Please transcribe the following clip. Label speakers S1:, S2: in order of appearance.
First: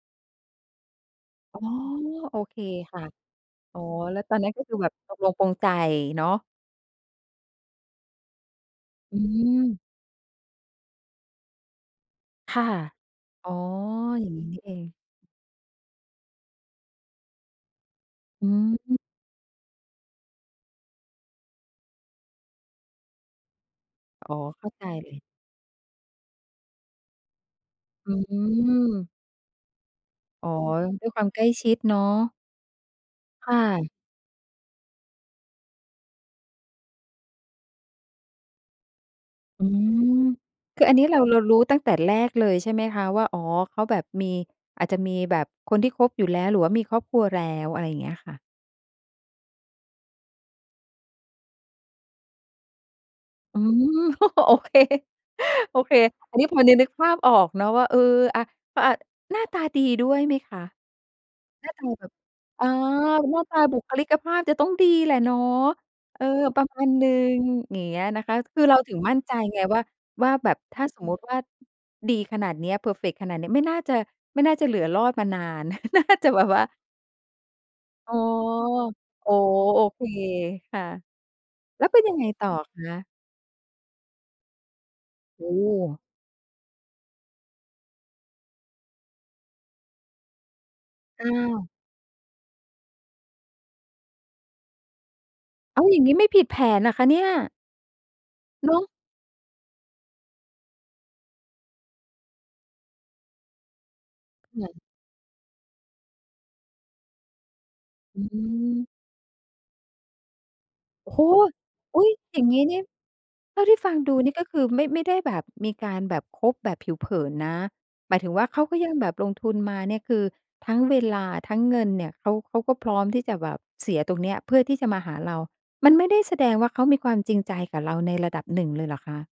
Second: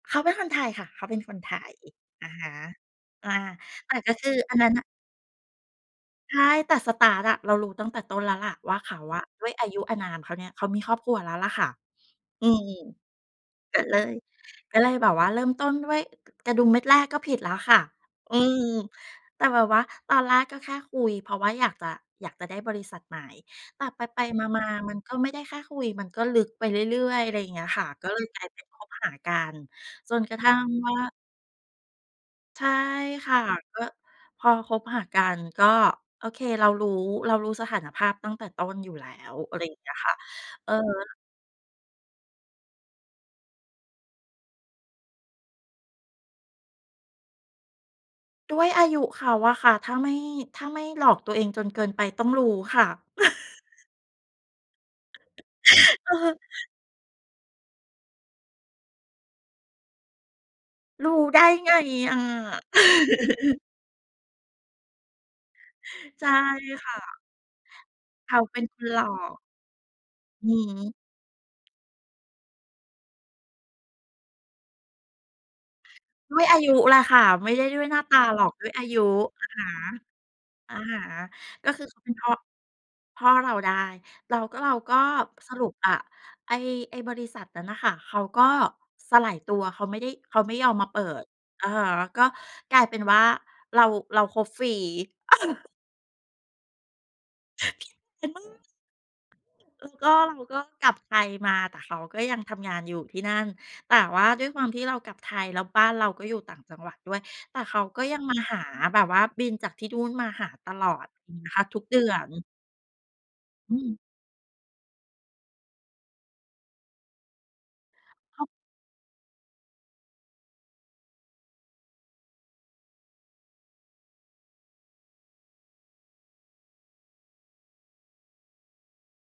S1: เขาเป็นคนไทยค่ะ เขาเป็นคนไท
S2: อ๋อ
S1: ย อะ
S2: โอ
S1: ฮะ
S2: เคค่ะ
S1: อ่า
S2: อ๋อ
S1: แต่ก็
S2: แล้ว
S1: คื
S2: ตอ
S1: อ
S2: นนั้
S1: อั
S2: น
S1: น
S2: ก็
S1: นั้
S2: ค
S1: น
S2: ือ
S1: น่ะ
S2: แบบตกลงปลงใจเนาะ
S1: ใช่ แต่ สตาร์ต อะ เรารู้ตั้งแต่ต้นแล้วล่ะว่าเขา
S2: อ
S1: อ
S2: ื
S1: ะ ด้วยอายุ
S2: ม
S1: อานานเขาเนี่ย เขามีครอบครัวแล้วล่ะค่ะ อื
S2: ค่ะ
S1: ม
S2: อ๋อ
S1: ก็เลย
S2: อย่างนี้นี่เอ
S1: ก็เล
S2: ง
S1: ยแบบว่าเริ่มต้นด้วยกระดุมเม็ดแรกก็ผิดแล้วค่ะ อื
S2: อื
S1: ม
S2: ม
S1: แต่แบบว่าตอนแรกก็แค่คุย เพราะว่าอยากจะ อยากจะได้บริษัทใหม่ แต่ไป
S2: อ๋อ
S1: ๆ ม
S2: เข
S1: า
S2: ้าใจ
S1: ๆ มัน
S2: เล
S1: ก็
S2: ย
S1: ไม่ได้แค่คุย มันก็ลึกไปเรื่อย ๆ อะไรอย่างเงี้ยค่ะ ก
S2: อ
S1: ็เลยกลายเป็นคบ
S2: ื
S1: ห
S2: ม
S1: ากัน จนกระท
S2: อ๋อ
S1: ั่งว่า
S2: ด้วยความใกล้ชิดเนาะ
S1: ใช่ค่ะ
S2: ค่
S1: ก
S2: ะ
S1: ็พอคบหากัน ก็ โอเค เรารู้ เรารู้สถานภาพตั้งแต่ต้นอยู่แล้ว อะไร
S2: อื
S1: อย่างเงี้ยค่ะ
S2: ม
S1: อือ
S2: คือ
S1: ฮ
S2: อ
S1: ึ
S2: ันนี้เรา เรารู้ตั้งแต่แรกเลยใช่ไหมคะว่า อ๋อ เขาแบบมี อาจจะมีแบบคนที่คบอยู่แล้ว หรือว่ามีครอบครัวแล้ว? อะไรอย่างเงี้ยค่ะ
S1: ด้วยอายุเขาอะค่ะ ถ้าไม่ ถ้าไม่หลอกตัวเองจนเกินไปต้องรู้ค่ะ
S2: อืม โอเค โอเค
S1: เ
S2: อั
S1: ออ
S2: นนี้พอจะนึกภาพออกเนอะว่า เออ อะ ก็อะ หน้าตาดีด้วยไหมคะ?
S1: รู้ได้
S2: หน้
S1: ไ
S2: า
S1: ง
S2: ตาแบบ
S1: อะ?
S2: อา หน้าตาบุคลิกภาพจะต้องดีแหละเนาะ เอ
S1: ใช
S2: อ
S1: ่
S2: ประมา
S1: ค
S2: ณ
S1: ่
S2: หนึ่
S1: ะ
S2: ง อย่างเงี้ยนะ
S1: เ
S2: ค
S1: ข
S2: ะ
S1: าเป
S2: ค
S1: ็
S2: ือ
S1: น
S2: เร
S1: ค
S2: า
S1: น
S2: ถึ
S1: ห
S2: ง
S1: ล่อ
S2: มั่นใจไงว่า ว่า
S1: อ
S2: แ
S1: ื
S2: บบ
S1: อฮ
S2: ถ้า
S1: ึ
S2: สมมุติว่า ดีขนาดเนี้ย เพอร์เฟกต์ขนาดเนี้ย ไม่น่าจะ ไม่น่าจะเหลือรอดมานาน น่าจะ
S1: ด้
S2: แบ
S1: วย
S2: บ
S1: อ
S2: ว
S1: า
S2: ่า
S1: ยุแหละค่ะ ไม่ได้ด้วยหน้า
S2: อ
S1: ต
S2: ๋อ
S1: าหรอก ด้วยอายุ
S2: โอ้
S1: นะค
S2: โฮ โอเค
S1: ะ อ
S2: ค
S1: ะ
S2: ่ะ
S1: ฮะ ก็ค
S2: แล
S1: ื
S2: ้
S1: อ
S2: ว
S1: เ
S2: เ
S1: ข
S2: ป็
S1: า
S2: น
S1: เป
S2: ย
S1: ็
S2: ั
S1: น
S2: ง
S1: พ
S2: ไง
S1: ่อ
S2: ต่อคะ?
S1: พ่อเราได้ เราก็ เราก็
S2: โอ
S1: ส
S2: ้
S1: ร
S2: โ
S1: ุปอะ
S2: ฮ
S1: ไอ้ ไอ้บริษัทนั้นน่ะค่ะ เขาก็สลายตัว เขาไม่ได้ เขาไม่ยอมมาเปิ
S2: อ้
S1: ด
S2: าว
S1: อะฮะ ก็กลายเป็นว่า เรา เราคบฟรี เออ
S2: อ้าว อย่างงี้ไม่ผิดแผนเหรอคะเนี่ย?
S1: [unintelligible]
S2: เนาะ
S1: ซึ่งก็ เราก็กลับไทยมา แต่เขาก็ยังทำงานอยู่ที่นั่น แต่ว่าด้วย
S2: อ
S1: ความท
S2: ืม
S1: ี่เรากลับไทย แล้วบ้านเราก็อยู่ต่างจังหวัดด้วย แต่เขาก็ย
S2: อ
S1: ังมาหา
S2: ืม
S1: แบบว่าบินจากที่นู่นมาหาตลอ
S2: โ
S1: ด
S2: อ้โฮ
S1: [unintelligible] คะ ทุกเด
S2: อ
S1: ื
S2: ุ๊ย!
S1: อน
S2: อย่างงี้นี่ เท่า
S1: อ
S2: ท
S1: ื
S2: ี่ฟ
S1: ม
S2: ังดูนี่ ก็คือไม่ ไม่ได้แบบมีการแบบคบแบบผิวเผินนะ หมายถึง
S1: เ
S2: ว
S1: ข
S2: ่
S1: า
S2: าเขาก็ยังแบบลงทุนมาเนี่ย คือทั้งเวลา ทั้งเงินเนี่ย เขา เขาก็พร้อมที่จะแบบเสียตรงเนี้ย เพื่อที่จะมาหาเรา มันไม่ได้แสดงว่า เขามีความจริงใจกับเราในระดับหนึ่งเลยเหรอคะ?